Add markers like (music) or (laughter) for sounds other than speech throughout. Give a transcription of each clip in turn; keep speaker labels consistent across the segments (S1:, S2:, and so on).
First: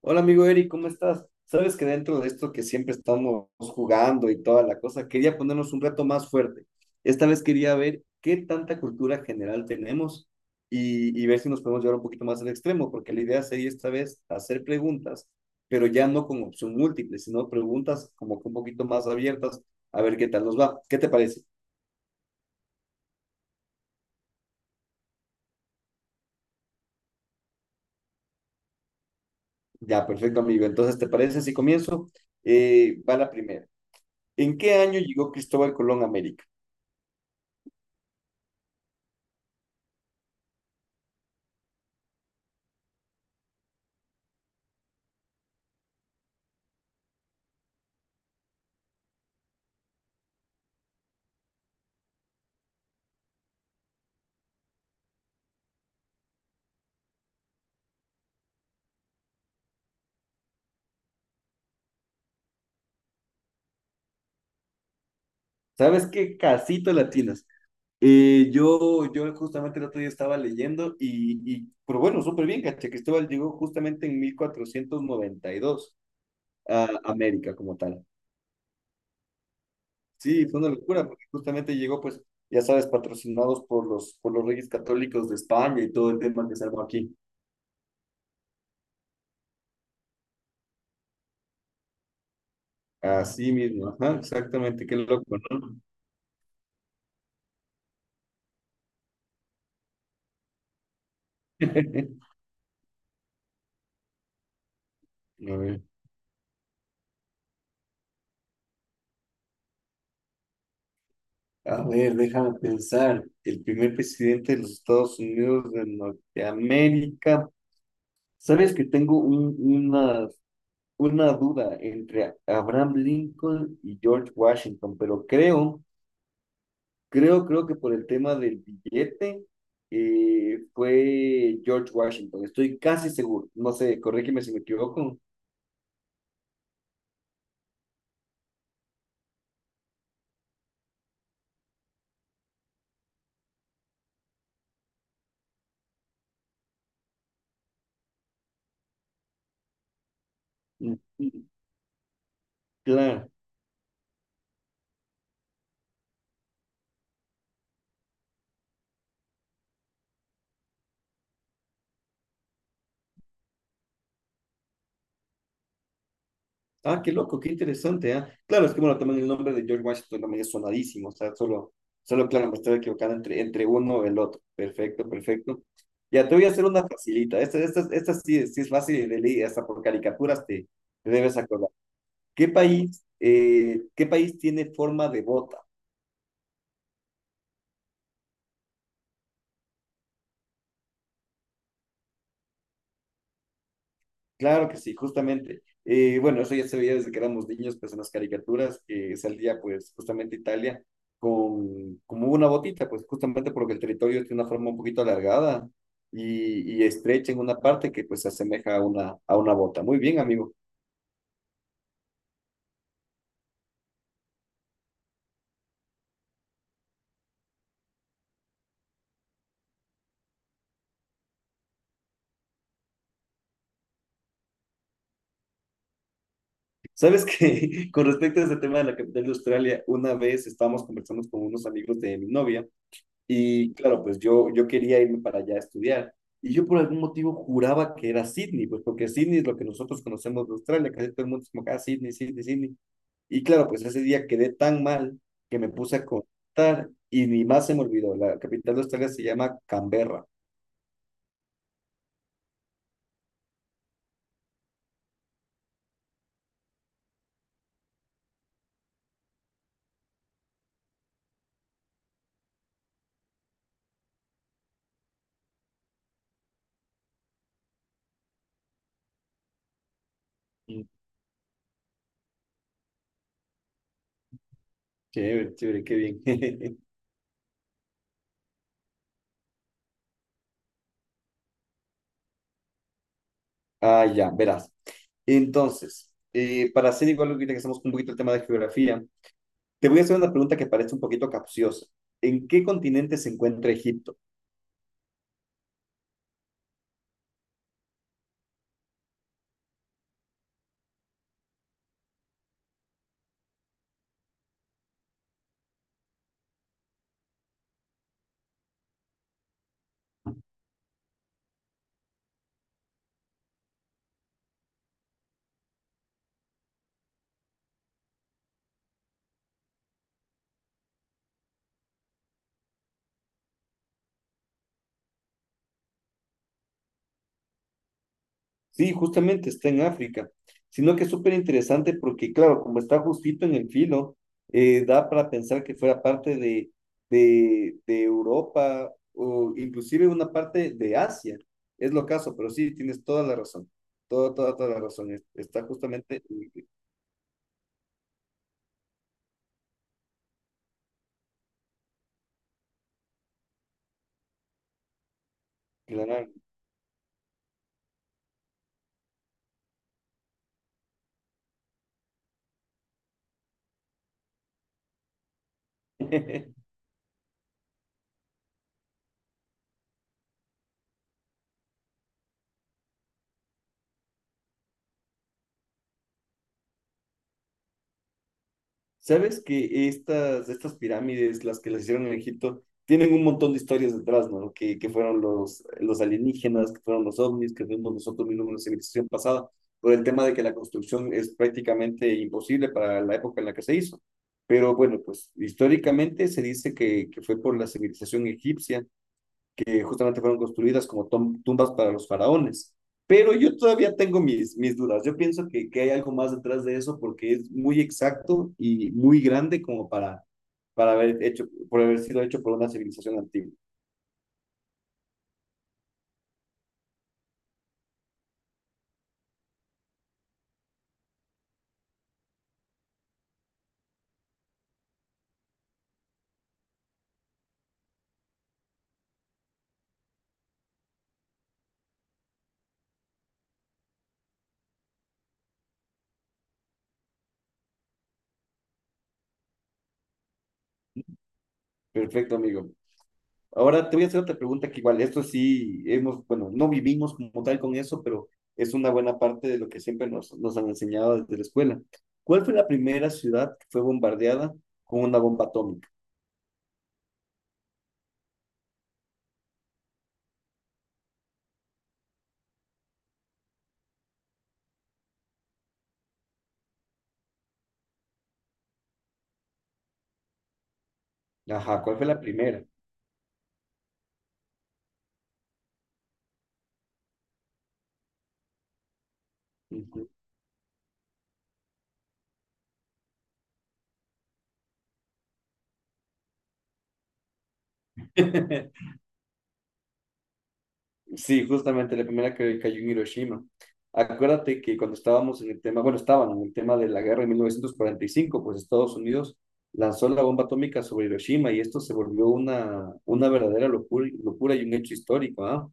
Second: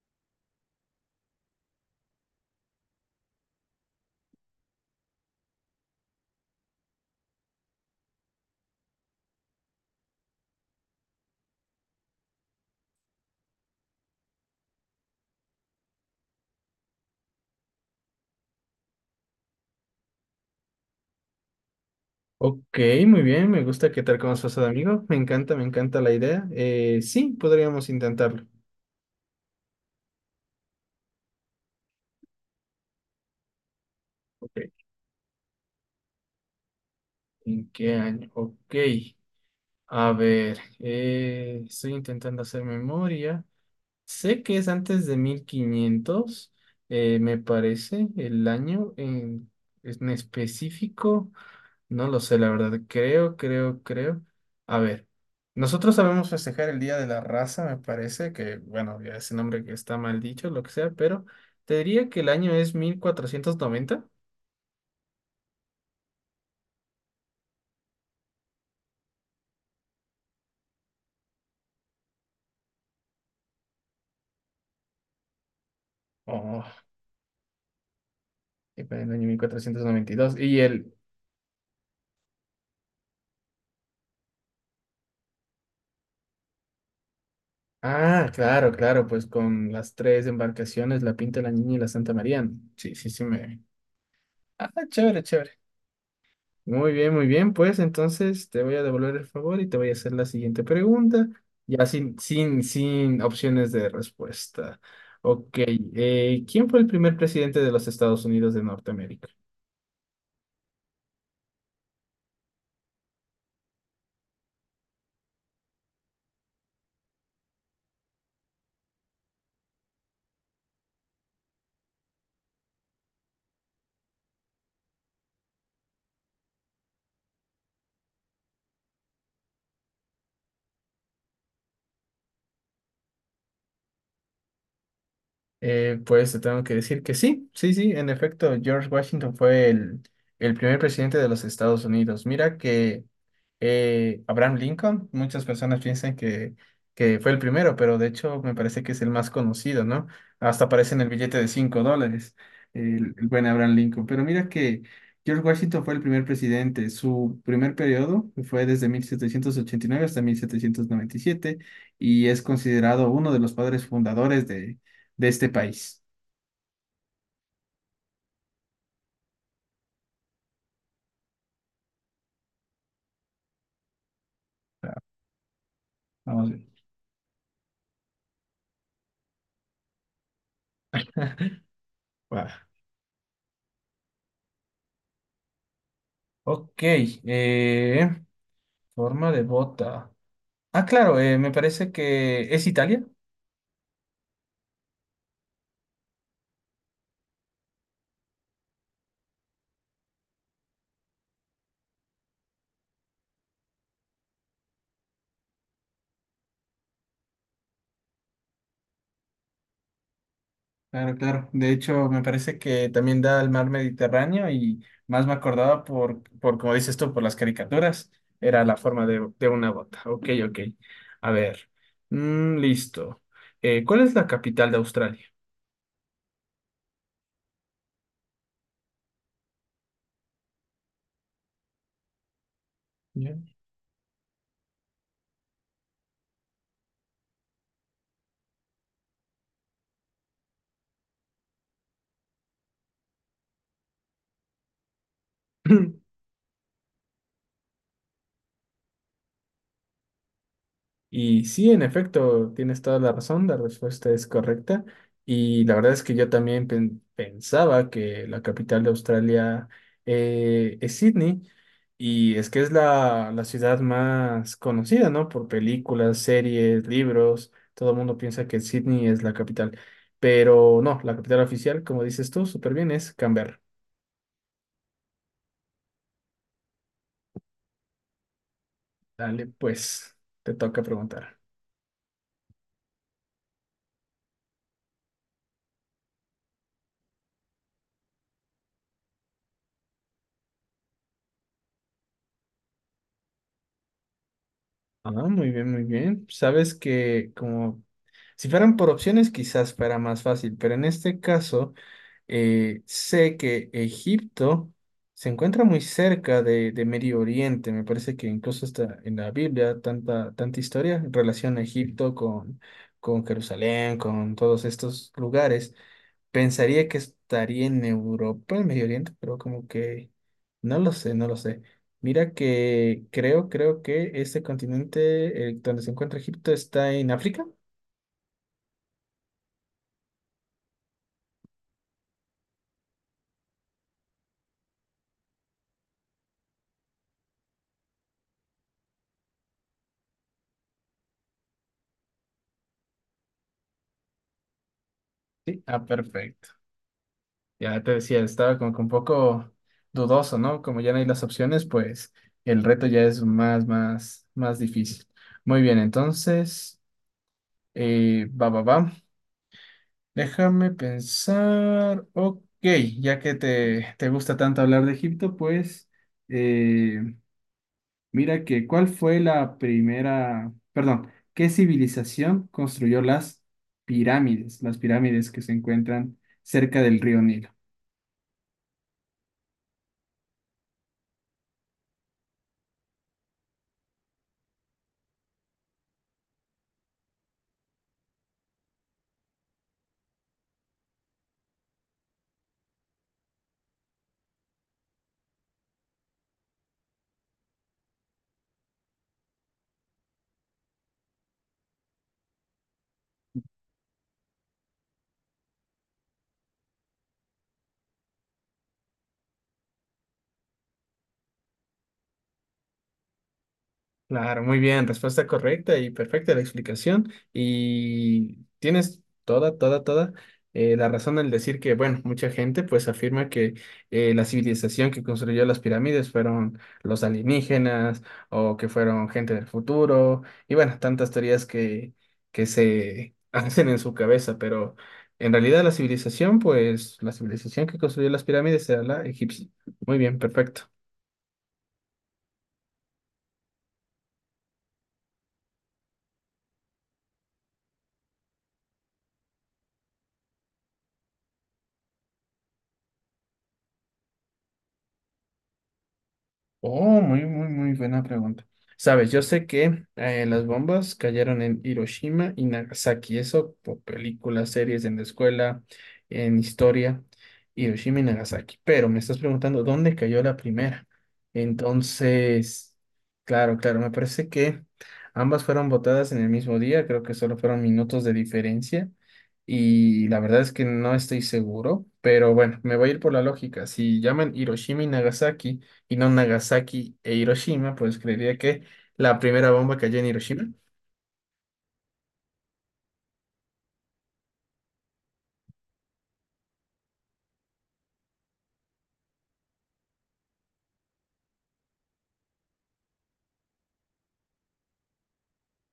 S1: Hola amigo Eric, ¿cómo estás? Sabes que dentro de esto que siempre estamos jugando y toda la cosa, quería ponernos un reto más fuerte. Esta vez quería ver qué tanta cultura general tenemos y ver si nos podemos llevar un poquito más al extremo, porque la idea sería esta vez hacer preguntas, pero ya no con opción múltiple, sino preguntas como que un poquito más abiertas, a ver qué tal nos va. ¿Qué te parece?
S2: Ok, muy bien, me gusta qué tal como has pasado, amigo. Me encanta la idea. Sí, podríamos intentarlo.
S1: Ya, perfecto amigo. Entonces, ¿te parece si comienzo? Va la primera. ¿En
S2: Ok,
S1: qué año llegó Cristóbal Colón a América?
S2: ¿en qué año? Ok, a ver, estoy intentando hacer memoria. Sé que es antes de 1500, me parece, el en específico. No lo sé, la verdad. Creo. A ver, nosotros sabemos festejar el Día de la Raza, me parece, que bueno, ya ese nombre que está mal dicho, lo que sea, pero te diría que el año es mil cuatrocientos noventa.
S1: ¿Sabes qué? Casito latinas. Yo justamente el otro día estaba leyendo y pero bueno, súper bien, caché. Cristóbal llegó justamente en 1492
S2: Oh,
S1: a América como tal.
S2: y para el año 1492. Y dos.
S1: Sí,
S2: Y
S1: fue una
S2: el...
S1: locura porque justamente llegó, pues, ya sabes, patrocinados por los reyes católicos de España y todo el tema que se armó aquí.
S2: Ah, claro, claro, pues con las tres embarcaciones, la Pinta, la Niña y la Santa María. Sí, sí, sí,
S1: Así
S2: me...
S1: mismo, ajá,
S2: Ah,
S1: exactamente, qué
S2: chévere,
S1: loco,
S2: chévere.
S1: ¿no?
S2: Muy bien, muy bien. Pues entonces te voy a devolver el favor y te voy a hacer la siguiente pregunta, ya sin,
S1: (laughs)
S2: sin, sin opciones de respuesta. Ok,
S1: A ver,
S2: ¿quién fue el primer presidente de los Estados Unidos de Norteamérica?
S1: déjame pensar. El primer presidente de los Estados Unidos de Norteamérica. Sabes que tengo una duda entre Abraham Lincoln y George Washington, pero creo que por el tema del billete fue George Washington, estoy casi seguro, no sé, corrígeme si me equivoco.
S2: Pues te tengo que decir que sí, sí, sí, en efecto, George Washington fue el primer presidente de los Estados Unidos. Mira que Abraham Lincoln, muchas personas piensan que fue el primero, pero de hecho me parece que es el más conocido, ¿no? Hasta aparece
S1: Mm,
S2: en el billete de
S1: mm,
S2: 5 dólares, el
S1: claro.
S2: buen Abraham Lincoln. Pero mira que George Washington fue el primer presidente. Su primer periodo fue desde 1789 hasta mil setecientos noventa y siete y es considerado uno de los padres fundadores de este país.
S1: Ah, qué loco, qué interesante, ¿ah? Claro, es que bueno, también el nombre de George Washington también es sonadísimo, o sea, solo claro, me estoy equivocando entre uno y el otro.
S2: Ah,
S1: Perfecto, perfecto. Ya te voy a
S2: vamos
S1: hacer
S2: bien.
S1: una facilita. Esta sí, sí es fácil de leer, hasta por caricaturas te debes acordar.
S2: (laughs) Wow.
S1: ¿Qué país tiene forma de bota?
S2: Ok, forma de bota. Ah, claro, me parece que es Italia.
S1: Claro que sí, justamente. Bueno, eso ya se veía desde que éramos niños, pues en las caricaturas, que salía pues justamente Italia con como una botita, pues justamente porque el territorio tiene una forma un poquito alargada y estrecha en una parte que pues se asemeja a una bota. Muy bien, amigo.
S2: Claro, claro. De hecho, me parece que también da al mar Mediterráneo y más me acordaba por como dices tú, por las caricaturas, era la forma de una bota. Ok, ok. A ver, mm, listo. ¿Cuál es la capital de Australia?
S1: Sabes que (laughs) con respecto a ese tema de la capital de Australia, una vez estábamos conversando con unos amigos de mi novia.
S2: Ya.
S1: Y claro, pues yo quería irme para allá a estudiar. Y yo por algún motivo juraba que era Sydney, pues porque Sydney es lo que nosotros conocemos de Australia, casi todo el mundo es como acá, Sydney, Sydney, Sydney. Y claro, pues ese día quedé tan mal que me puse
S2: (clears throat)
S1: a
S2: (laughs)
S1: contar y ni más se me olvidó. La capital de Australia se llama Canberra.
S2: Y sí, en efecto, tienes toda la razón, la respuesta es correcta. Y la verdad es que yo también pensaba que la capital de Australia es Sydney. Y es que es la ciudad más conocida, ¿no? Por películas, series, libros. Todo el mundo piensa que Sydney es la capital. Pero
S1: Mm,
S2: no, la capital oficial, como dices tú, súper bien, es Canberra.
S1: chévere, chévere, qué bien. (laughs)
S2: Dale, pues, te toca preguntar.
S1: Ah, ya, verás. Entonces, para hacer igual ahorita que estamos con un poquito el tema de geografía, te voy a hacer una pregunta que parece un poquito capciosa. ¿En qué continente se encuentra Egipto?
S2: Ah, muy bien, muy bien. Sabes que como si fueran por opciones quizás fuera más fácil, pero en este caso sé que Egipto se encuentra muy cerca de Medio Oriente. Me parece que incluso está en la Biblia tanta historia en relación a Egipto con Jerusalén, con todos estos lugares. Pensaría que estaría en Europa, en Medio Oriente, pero como que no lo sé, no lo sé. Mira que creo que este continente donde se encuentra Egipto está en África.
S1: Sí, justamente está en África, sino que es súper interesante porque, claro, como está justito en el filo, da para pensar que fuera parte de Europa o inclusive una parte de Asia. Es lo caso, pero sí, tienes toda la razón, toda la razón.
S2: Sí,
S1: Está
S2: ah,
S1: justamente
S2: perfecto. Ya te decía, estaba como que un poco dudoso, ¿no? Como ya no hay las opciones, pues el reto ya es más más difícil. Muy bien,
S1: en la nave.
S2: entonces, va. Déjame pensar. Ok, ya que te gusta tanto hablar de Egipto, pues
S1: (laughs)
S2: eh, mira que ¿cuál fue la primera, perdón, qué civilización construyó las pirámides que se encuentran cerca del río Nilo?
S1: ¿Sabes que estas pirámides, las que las hicieron en Egipto, tienen un montón de historias detrás, ¿no? Que fueron los alienígenas, que fueron los ovnis, que fuimos nosotros mismos en la civilización pasada, por el tema de que la construcción es prácticamente imposible para la época en la que se hizo. Pero bueno, pues históricamente se dice que fue por la civilización egipcia que justamente fueron construidas como tumbas para los faraones. Pero yo todavía tengo mis dudas. Yo pienso que hay algo más detrás de eso porque es muy exacto y muy grande como para haber hecho, por haber sido hecho por una civilización antigua.
S2: Claro, muy bien, respuesta correcta y perfecta la explicación. Y tienes toda, toda la razón al decir que, bueno, mucha gente pues afirma que la civilización que construyó las pirámides fueron los alienígenas o que fueron gente del futuro y bueno, tantas teorías que se (laughs) hacen en su cabeza, pero en realidad la civilización, pues la civilización que construyó las pirámides era la egipcia. Muy bien, perfecto.
S1: Perfecto, amigo. Ahora te voy a hacer otra pregunta que igual, esto sí hemos, bueno, no vivimos como tal con eso, pero es una buena parte de lo que siempre nos han enseñado desde la escuela. ¿Cuál fue la primera ciudad que fue bombardeada con una bomba atómica?
S2: Oh, muy, muy, muy buena pregunta. Sabes, yo sé que las bombas cayeron en Hiroshima y Nagasaki, eso por películas, series en la escuela, en historia, Hiroshima y Nagasaki. Pero me estás preguntando dónde cayó la primera.
S1: Ajá, ¿cuál fue la primera?
S2: Entonces, claro, claro, me parece que ambas fueron botadas en el mismo día, creo que solo fueron minutos de diferencia. Y
S1: Ujú.
S2: la verdad es que no estoy seguro, pero bueno, me voy a ir por la lógica. Si llaman Hiroshima y Nagasaki, y no Nagasaki e Hiroshima, pues creería que
S1: (laughs)
S2: la primera bomba cayó en Hiroshima.
S1: Sí, justamente la primera que cayó en Hiroshima. Acuérdate que cuando estábamos en el tema, bueno, estaban en el tema de la guerra en 1945, pues Estados Unidos lanzó la bomba atómica sobre Hiroshima y esto se volvió una verdadera locura, locura y un hecho histórico, ¿ah?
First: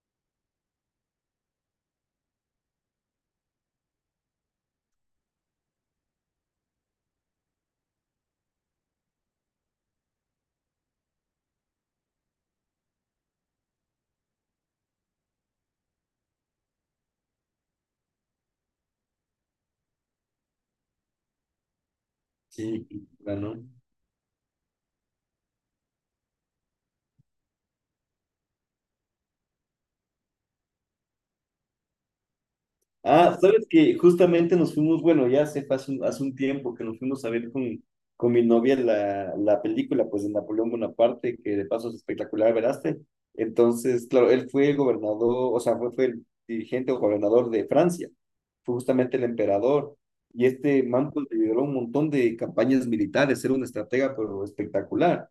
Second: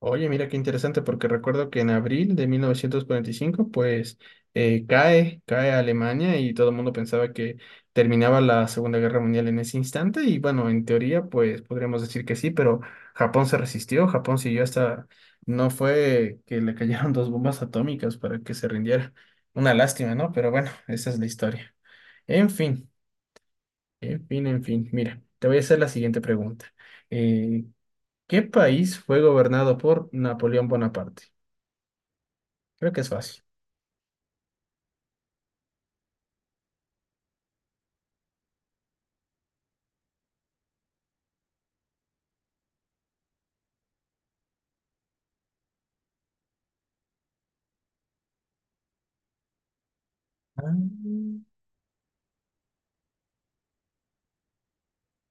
S2: Oye, mira qué interesante, porque recuerdo que en abril de 1945 pues cae Alemania y todo el mundo pensaba que terminaba la Segunda Guerra Mundial en ese instante. Y bueno, en teoría, pues podríamos decir que sí, pero Japón se resistió, Japón siguió hasta... No fue que le cayeron dos bombas atómicas para que se rindiera. Una lástima, ¿no? Pero bueno, esa es la historia. En
S1: Sí,
S2: fin.
S1: ganó.
S2: En fin, en fin, mira, te voy a hacer la siguiente pregunta. Eh, ¿Qué país fue gobernado por Napoleón Bonaparte? Creo que es
S1: Ah,
S2: fácil.
S1: sabes que justamente nos fuimos, bueno, hace un tiempo que nos fuimos a ver con mi novia la película, pues, de Napoleón Bonaparte, que de paso es espectacular, ¿veraste? Entonces, claro, él fue el gobernador, o sea, fue el dirigente o gobernador de Francia, fue justamente el emperador, y este man, pues,
S2: Ah,
S1: lideró un montón de campañas militares, era un estratega, pero espectacular.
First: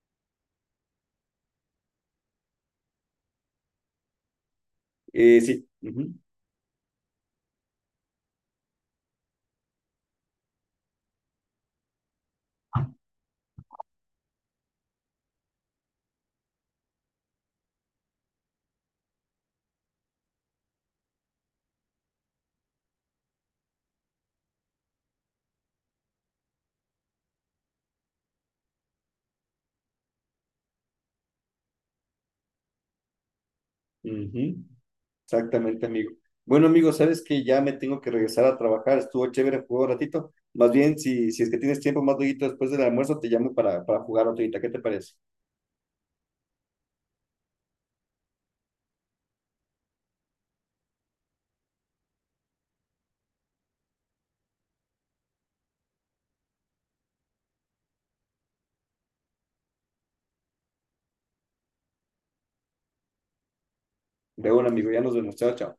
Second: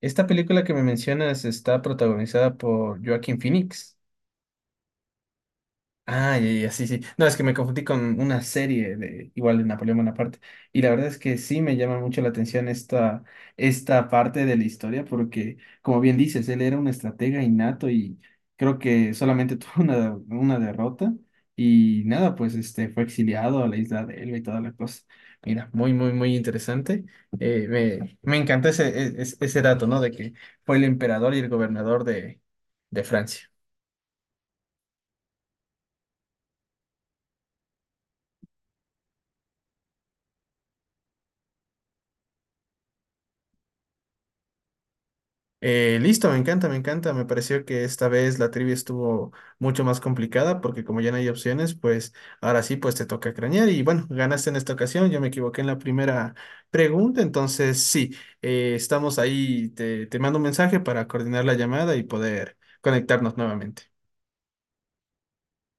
S2: esta película que me mencionas está protagonizada por Joaquín Phoenix.
S1: Sí, ujú,
S2: Ah, ya, ya, sí, sí. No, es que me confundí con una serie de igual de Napoleón Bonaparte. Y la verdad es que sí me llama mucho la atención esta parte de la historia, porque, como bien dices, él era un estratega innato y creo que solamente (laughs) tuvo una derrota. Y nada, pues este fue exiliado a la isla de Elba y toda la cosa. Mira, muy, muy, muy interesante. Me encantó ese dato, ¿no? De que fue el emperador y el gobernador de Francia.
S1: ujú. Exactamente, amigo. Bueno, amigo, sabes que ya me tengo que regresar a trabajar. Estuvo chévere jugó un ratito. Más bien, si es que tienes tiempo más luego después del almuerzo, te llamo para jugar otro. ¿Qué te parece?
S2: Listo, me encanta, me encanta. Me pareció que esta vez la trivia estuvo mucho más complicada porque como ya no hay opciones, pues ahora sí, pues te toca cranear. Y bueno, ganaste en esta ocasión. Yo me equivoqué en la primera pregunta, entonces sí, estamos ahí. Te mando un mensaje para coordinar la llamada y poder conectarnos nuevamente.
S1: De un amigo, ya nos vemos. Chao, chao.